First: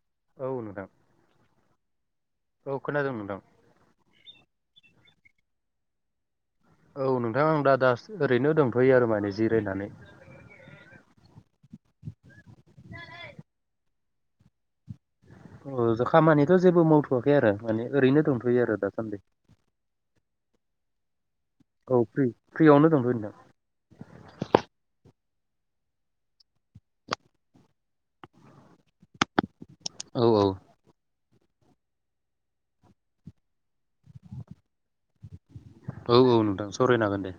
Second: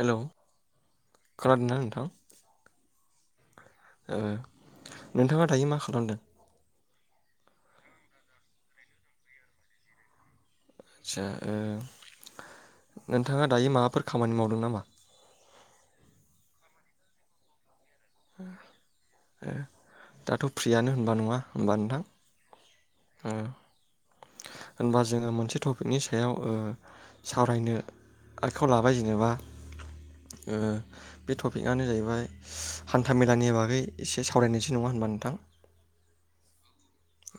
Hello औ नोंथां खोनादों ना नोंथां? औ खोनादों नोंथां। ओ नोंथाङा दायो मा खालामदों? औ नोंथां आं दा दास ओरैनो दंथ'यो आरो माने जिरायनानै। आदसा ओ नोंथाङा दायो माबाफोर खामानि मावदों नामा? ओ ज खामानिथ' जेबो मावथ'वाखै आरो माने ओरैनो दंथ'यो आरो दासान्दि। दाथ' फ्रियानो होनबा नङा औ नोंथां फ्रि फ्रियावनो दंथ'यो नोंथां उम होमबा जोङो मोनसे टपिकनि सायाव ओ सावरायनो आखायाव लाबाय जेनेबा औ औ ओ बे टपिकआनो जाहैबाय हान्था मेलानि बागै एसे सावरायनायसो नङा होनबा नोंथां औ औ नोंथां सवरायनो हागोन दे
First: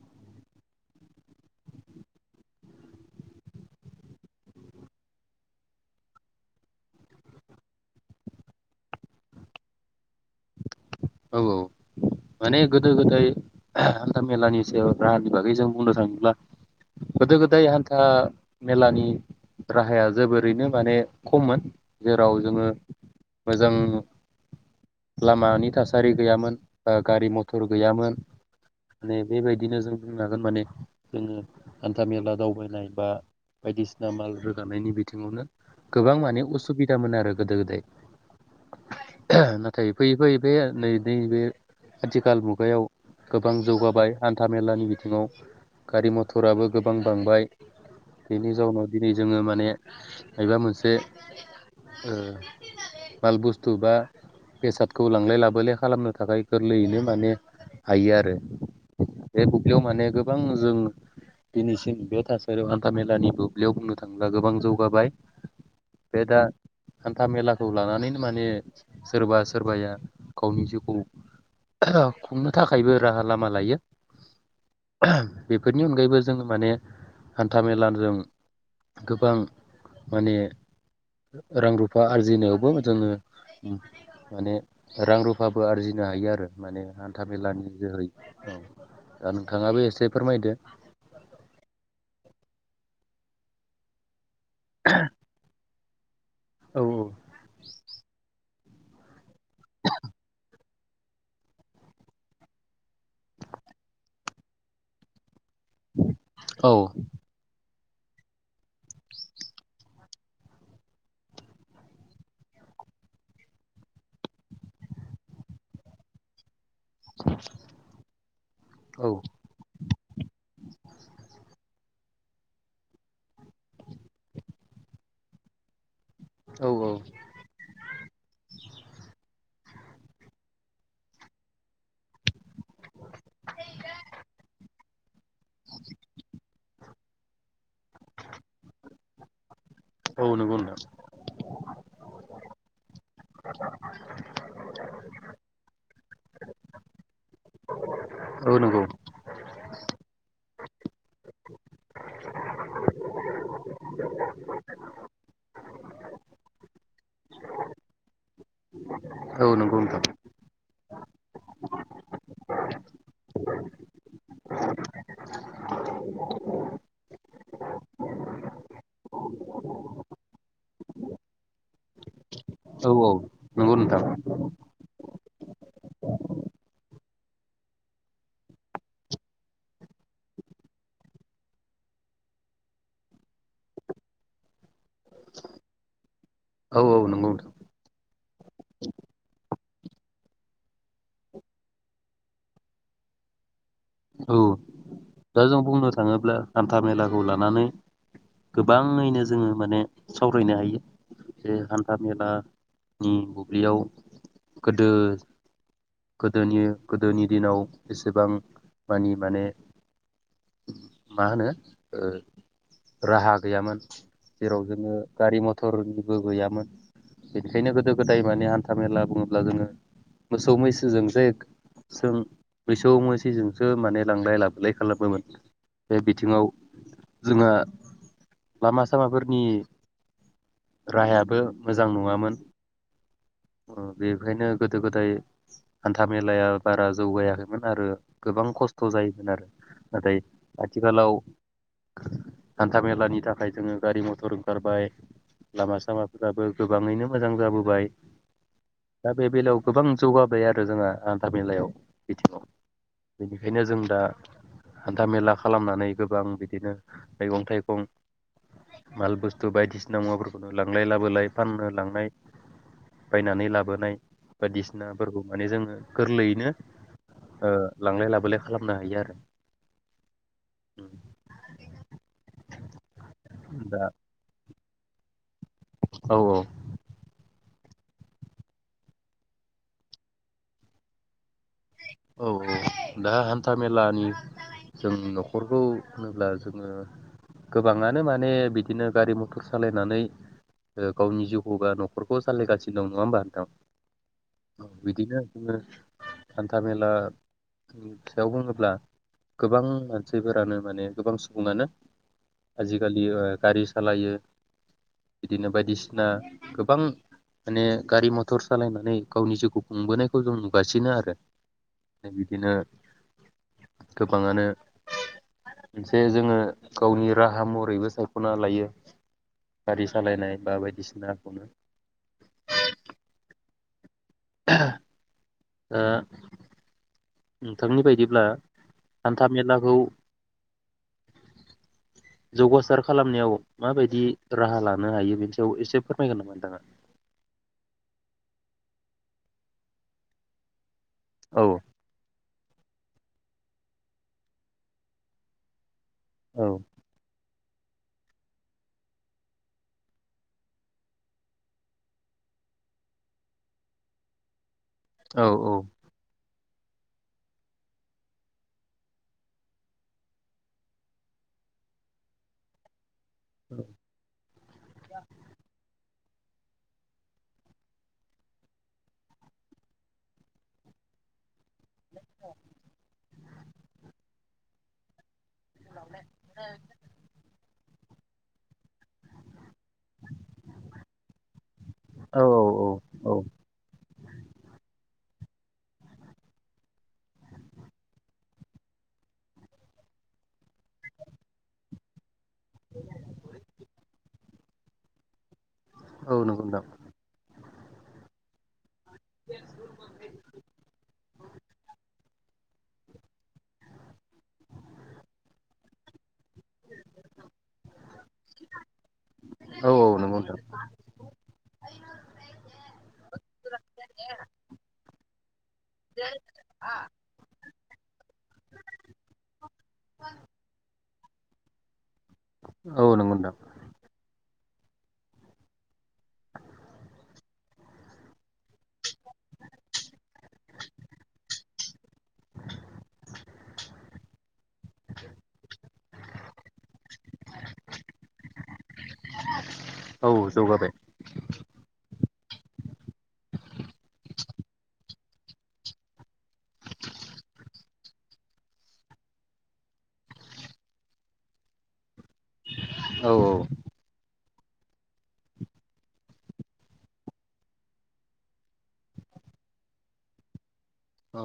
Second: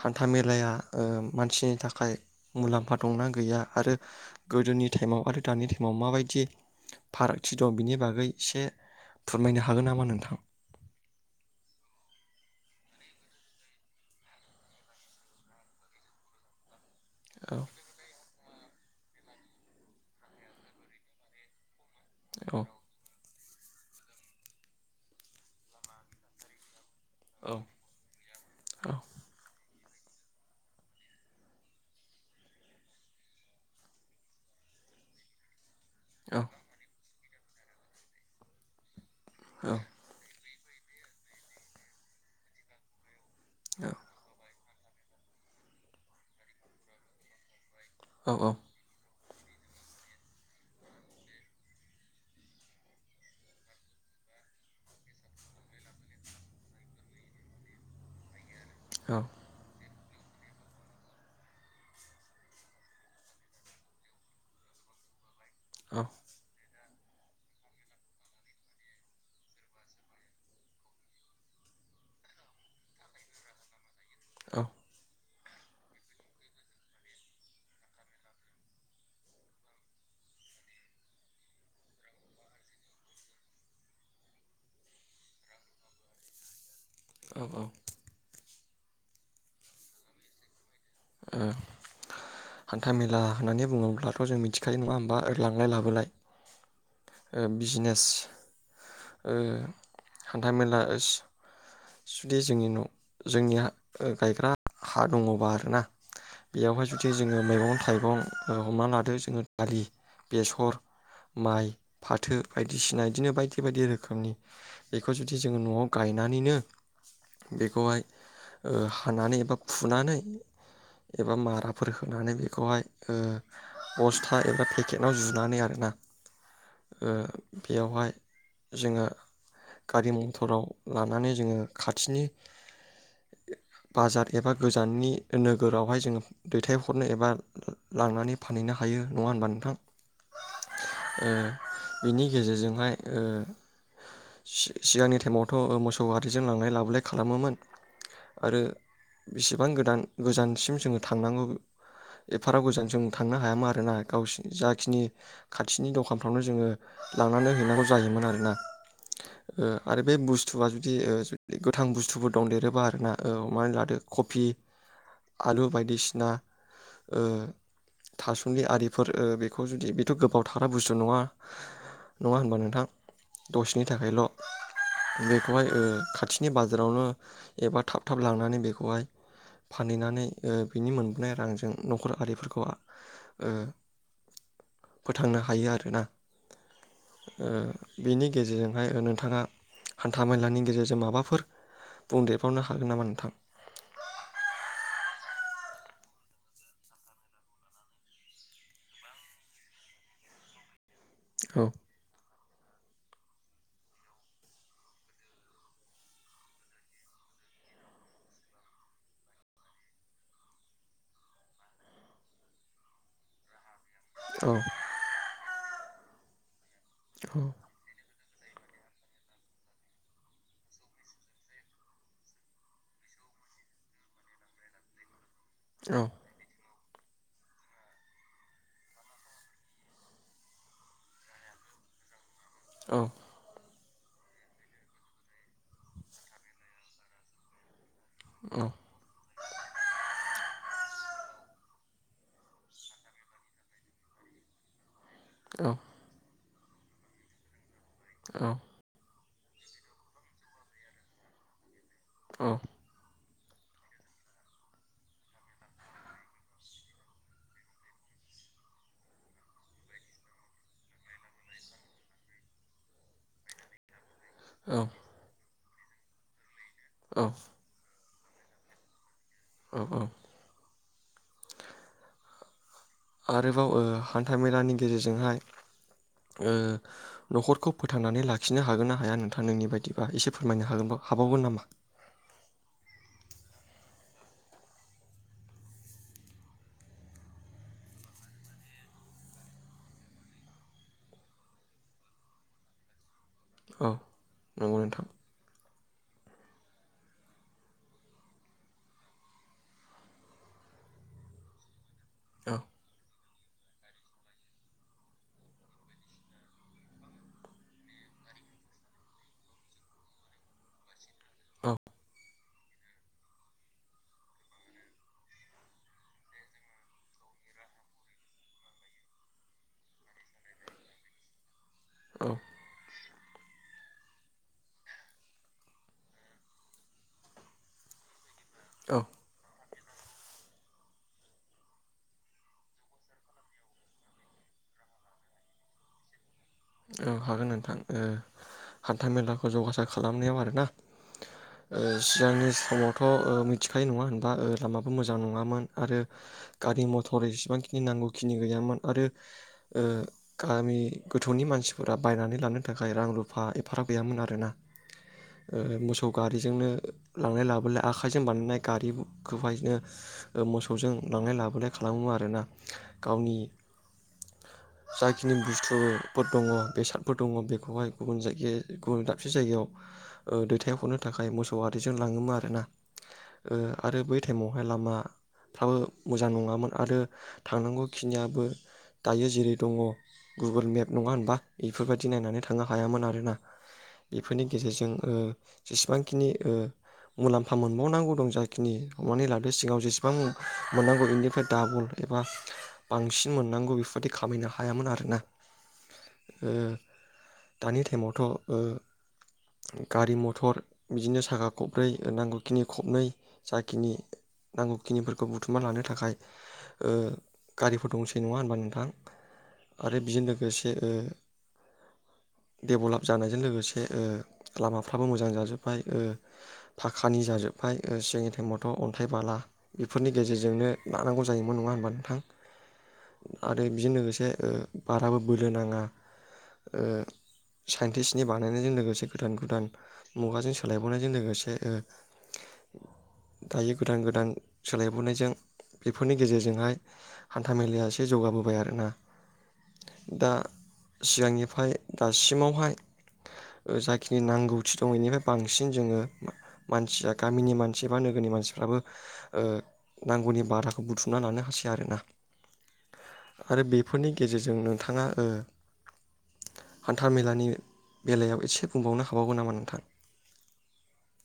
हान्था मेलाया ओ मानसिनि थाखाय मुलाम्फा दंना गैया आरो गोदोनि टाइमाव आरो दानि टाइमाव माबायदि फारागथि दं बिनि बागै एसे फोरमायनो हागोन नामा नोंथां औ औ माने गोदो गोदाय हान्था मेलानि सायाव राहानि बागै जों बुंनो थाङोब्ला गोदो गोदाय हान्था मेलानि राहाया जोबोरैनो माने खममोन जेराव जोङो मोजां लामानि थासारि सारि गैयामोन गारि मथर गैयामोन माने बेबायदिनो जों बुं हागोन माने जोङो हान्था मेला दावबायनाय बा बायदिसिना माल रोगानायनि बिथिङावनो गोबां माने असुबिदामोन आरो गोदो गोदाय नाथाय फैयै फैयै बे नै बे बे आथिखाल मुगायाव गोबां जौगाबाय हान्था मेलानि बिथिङाव गारि मथराबो गोबां बांबाय। बेनि जाउनाव दिनि जोङो माने मायबा मोनसे ओ माल बुुस्थु बा बेसादखौ लांलाय लाबो बोले खालामनो थाखाय गोरलैयैनो माने हायो आरो। बे बुब्लियाव माने गोबां जों दिनैसिम बे थासारियाव हान्था-मेलानि बुब्लियाव बुंनो थाङोब्ला गोबां जौगाबाय बे दा हान्था-मेलाखौ लानानैनो माने सोरबा सोरबाया गावनि जिउखौ ओहोम खुंनो थाखायबो राहा लामा लायो। औ ओ बेफोरनि अनगायैबो जोङो माने हान्था-मेलाजों गोबां माने रां-रुफा आरजिनोयावबो जोङो माने रां-रुफाबो आरजिनो हायो आरो माने। औ हान्था-मेलानि जोहै औ दा नोंथाङाबो एसे फोरमायदो हान्था मेला होननानै बुङोब्लाथ' जों थिखायो नङा होमबा ओ लांलाय लाबोलाय ओ औ बिजनेस ओ हान्था मेला ओस जुदि जोंनि न' जोंनि हा ओ गायग्रा हा दङबा ना औ बेवहाय जुदि जोङो मैगं थाइगं मैगं ओ हमना लादो जोङो दालि बेसर माइ फाथो बायदिसिना इदिनो बायदि बायदि रोखोमनि बेखौ जुदि जोङो न'आव गायनानैनो बेखौहाय ओ औ हानानै एबा फुनानै एबा माराफोर फोनानै बेखौहाय ओ बस्था एबा पेकेटआव जुनानै आरोना औ ओ बेवहाय जोङो गारि मथराव लानानै जोङो खाथिनि बाजार एबा गोजाननि नोगोरावहाय जोङो दैथायहरनो एबा लांनानै फानहैनो हायो नङा होनबा नोंथां। औ नंगौ नोंथां ओ बिनि गेजेरजोंहाय ओ सिगांनि टेमथ' मसु औवारि जों लांलाय लाबोलाय खालामो मोन। औ आरो नंगौ बिसिबां गोदान गोजान सिन। उम जोङो थांनांङो एफाराब गोजान जों थांनो हायामारो ना। गावसिनि जाखिनि खाथिनि गाव खामफ्लंनाय जोङो। दानानै लुनांगौ जायो मोन आरो ना। औ ओ नंगौ नोंथां आरो बे बुस्थुआ जुदि ओ गोथां बुस्थुफोर दं देरोबा आरो ना। औ मानलादो कफि आलु बायदिसिना ओ थास'नि आरिफोर ओ बेखौ जुदि बेथ' गोबाव थाग्रा बुस्थु नङा। नङा होनबा नोंथां औ औ नंगौ दसेनि नोंथां थाखायल' बे। बेखौहाय ओ खा खाथिनि बाजारावनो एबा थाब थाब लांनानै बेखौहाय फानहैनानै ओ बिनि मोनबोनाय रांजों नखर आरिफोरखौ ओ फोथांनो हायो आरोना औ औ नंगौ ओ नोंथां बिनि गेजेरजोंहाय नोंथाङा हान्था मेलानि गेजेरजों माबा बेफोर बुंदेरबावनो हागोन नामा नोंथां औ दा जों बुंनो थाङोब्ला हान्था मेलाखौ लानानै गोबाङैनो जोङो माने सावरायनो हायो जे औ हान्था मेलानि [unintelligible] लियाव गोदो गोदोनि गोदोनि दिनाव एसेबां मानि माने मा होनो ओ राहा गैयामोन औ जेराव जोङो गारि मथरनिबो गैयामोन औ बेखायनो गोदो गो जाय माने हान्था मेला बुङोब्ला जोङो मोसौ मैसोजोंसो जे जों मोसौ मैसोजोंसो माने लांलाय लाबोलाय [unintelligible] बे औ बिथिङाव जोंहा लामा सामाफोरनि राहायाबो मोजां नङामोन औ बेखायनो गोदो गोदाय हान्था मेलाया बारा जौगायाखैमोन आरो गोबां औ खस्थ' जायोमोन आरो नाथाय आथिखालाव हान्थाामेलानि थाखाय जोङो गारि मथर ओंखारबाय औ लामा सामाफोराबो गोबाङैनो मोजां जाबोबाय औ दा बे बेलायाव गोबां जौगाबाय आरो जोंहा हान्था मेलायाव बिथिङाव औ बेनिखायनो जों दा हान्था मेला खालामनानै गोबां बिदिनो मैगं थाइगं माल बुस्थु बायदिसिना मुवाफोरखौनो लांलाय लाबोलाय फाननो लांनाय बायनानै लाबोनाय औ बायदिसिनाफोरखौ माने जोङो गोरलैयैनो औ लांलाय लाबो बोलाय खालामनो हायो आरो औ-औ आरोबाव ओ दा हान्था मेलानि गेजेरजोंहाय औ ओ न'खरखौ फोथांनानै लाखिनो हागोन ना हाया नोंथाङा नोंनि बायदिबा एसे फोरमायनो हागोन हाबावगोन नामा? औ-औ दा हान्था मेलानि जों न'खरखौ होनोब्ला जोङो गोबाङानो माने बिदिनो गारि मथर सालायनानै ओ गावनि जिउखौ बा न'खरखौ सालायगासिनो दं नङा होमबा औ नंगौ नोंथां बिदिनो जोङो थामेलानि सायाव बुङोब्ला गोबां मानसिफोरानो माने गोबां सुबुङानो औ आजिखालि गारि सालायो बिदिनो बायदिसिना गोबां माने गारि मथर सालायनानै गावनि जिउखौ खुंबोनायखौ जों नुगासिनो आरो औ बिदिनो गोबाङानो मोनसे जोङो गावनि राहा महरैबो सायख'ना लायो गारि सालायनाय बा बायदि सिना औ ओ नोंथांनि बायदिब्ला औ हान्था मेलाखौ जौगासार खालामनायाव माबायदि राहा लानो हायो बेनि सायाव एसे फोरमायगोन नामा नोंथाङा औ हागोन नोंथां ओ हान्था मेलाखौ जौगासार खालामनायाव आरो ना- औ [unintelligible] समावथ' मिथिखायो नङा होनबा लामाबो मोजां नङामोन आरो औ गारि मथर [unintelligible] नांगौखिनि गैयामोन आरो ओ गामि गोथौनि मानसिफोरा बायनानै लानो थाखाय रां रुफा एफाराब गैयामोन आरो ना औ ओ मोसौ गारी बेजोंनो लांलाय -लाबोलाय आखाइजों बानायनाय गारिखौहायनो मोसौजों लांलाय -लाबोलाय खालामो आरोना गावनि जाखिनि बुस्थु फोर दङ दैसा दङ बेखौहाय गुबुन जायगा गुबुन दाबसे जायगायाव दैथाय हरनो थाखाय मोसौ आरिजों लाङोमोन आरोना ओ आरो बै टाइमाव फाय लामा फ्राबो मोजां नङामोन आरो थांनांगौ बेखिनियाबो दायो जेरै दङ गुगोल मेप नङा होनबा बेफोरबायदि औ नायनानै थांनो हायामोन औ आरोना। बेफोरनि गेजेरजों ओ जेसेबांखिनि ओ मुलाम्फा मोनबावनांगौ दं जाखिनि हमनानै लादो सिगाव जेसेबां मोननांगौ बेनिफ्राय डाबल एबा बांसिन मोननांगौ बेफोरदि। खामायनो हायामोन आरोना। औ नंगौ ओ नोंथाय। दानि टाइमावथ'ओ। गारि मथर बिदिनो साखा खब्रै नांगौखिनि खबनै जाखिनि नांगौखिनिफोरखौ बुथुमना लानो थाखाय। ओ गारिफोर दंसै नङा होनबा नोंथां औ औ आरो नंगौ बेजों नोंथां लोगोसे देभेलब जानायजों लोगोसे। लामाफ्राबो मोजां जाजोबबाय ओ फाखानि जाजोबबाय ओ सिगानि टाइमथ' अन्थाइ बाला बेफोरनि गेजेरजोंनो। लानांगौ जायोमोन नङा होनोमब्लानो। थां औ नंगौ नोंथां आरो बेजों लोगोसे। ओ बाराबो बोलो नाङाओ साइन्टिस्टनि बानायनायजों लोगोसे। गोदान गोदान मुगाजों सोलायबोनायजों लोगोसे ओ दायो गोदान गोदान सोलाय बोनायजों बेफोरनि गेजेरजोंहाय हान्थ -मेलाया एसे जौगाबोबाय आरोना औ दा जौगाबाय सिगांनिफ्राय दासिमावहाय जाय। जिखिनि नांगौथि दं बेनिफ्राय बांसिन जोङो मानसिया गामिनि मानसि बा नोगोरनि मानसिफ्राबो नांगौनि बाराखौ बुथुमना लानो हासै आरोना। औ औ आरो बेफोरनि। गेजेरजों नोंथाङा हान्था मेलानि बेलायाव एसे। बुंबावनो हाबावगोन नामा नोंथां? औ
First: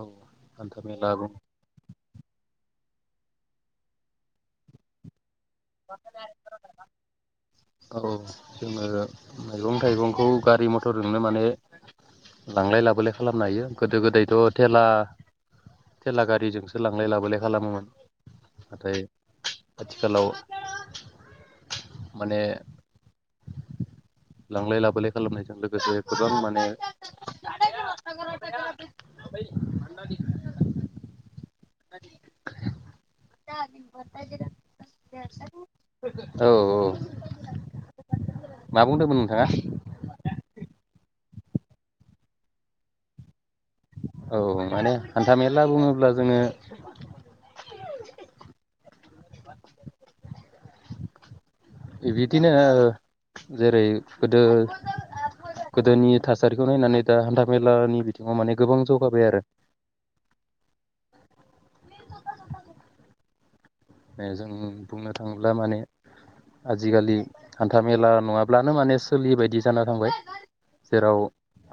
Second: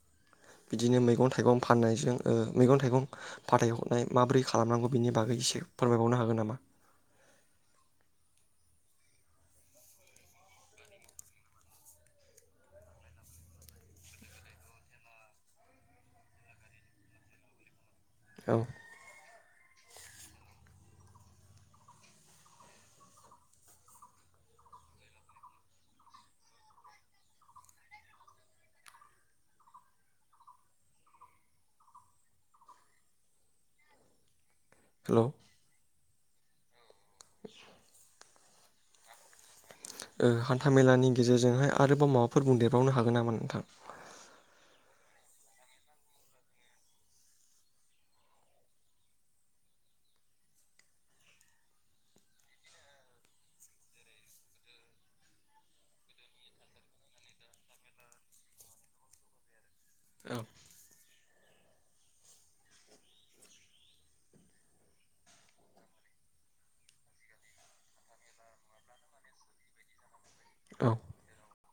हान्था बिदिनो मेला बुं मैगं थाइगं फाननायजों। मैगं थाइगं फाथायहरनाय माबोरै खालामनांगौ बिनि बागै एसे। फोरमायबावनो हागोन नामा औ जोंङो। मैगं थाइगंखौ गारि मथरजोंनो माने लांलाय लाबोलाय खालामनो हायो गोदो गोदायथ थेला थेला गारिजोंसो लांलाय लाबोलाय खालामोमोन। औ नाथाय। आथिखालाव। माने लांलाय लाबोलाय खालामनायजों लोगोसे गोबां माने। [inaudible] हेलौ द [inaudible] औ औ। [inaudible] मा बुंदोंमोन नोंथाङा? हान्थाामेलानि गेजेरजोंहाय आरोबाव माबाफोर बुंदेरबावनो हागोन नामा नोंथां? औ माने हान्था मेला बुङोब्ला जोङो। बिदिनो जेरै गोदो गोदोनि थासारिखौ नायनानै दा हान्थामेलानि बिथिङाव माने गोबां जौगाबाय आरो। औ। म दफ जफ [inaudible] जों बुंनो थाङोब्ला माने आजिखालि हान्था मेला नङाब्लानो माने सोलियैबायदि जाना थांबाय औ जेराव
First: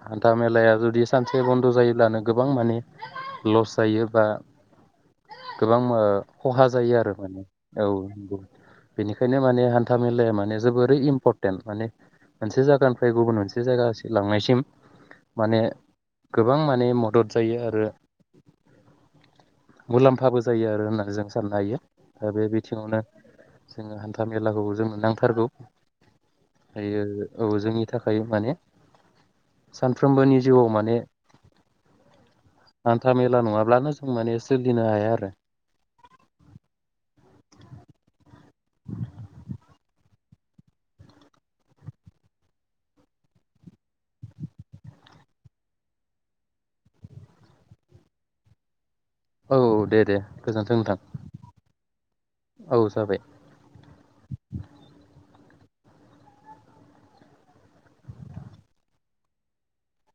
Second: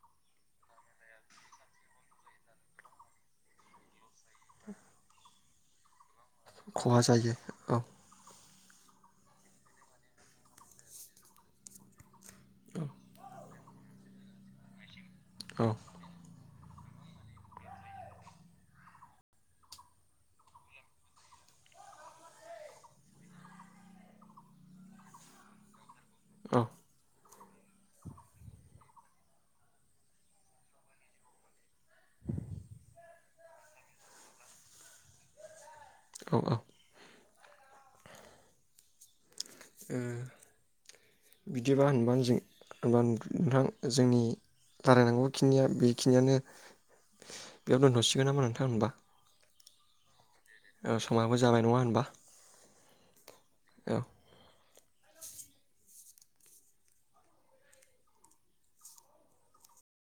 हान्था मेलाया जुदि सानसे बन्द जायोब्लानो गोबां माने लस जायो बा गोबां। खहा जायो आरो। औ नंगौ बेनिखायनो माने हान्था मेलाया माने जोबोरै इम्परटेन्ट माने मोनसे जायगानिफ्राय गुबुन मोनसे जायगा लांनायसिम। माने। औ गोबां माने मदद जायो आरो मुलाम्फाबो जायो आरो होननानै जों साननो हायो। दा बे बिथिङावनो जोङो हान्था मेलाखौबो जोंनो नांथारगौ। औ दायो औ जोंनि थाखाय माने सानफ्रोमबोनि जिउआव माने हान्था मेला नङाब्लानो जों माने सोरलिनो हाया आरो। औ औ बिदिबा होनबा नोंथां जों होनबा नोंथां जोंनि रायलायनांगौ खिनिया बेखिनियानो बेयाव दोनथसिगोन नामा नोंथां होनबा। औ औ दे दे गोजोन्थों औ नोंथां समाबो जाबाय नङा होनबा औ जाबाय। औ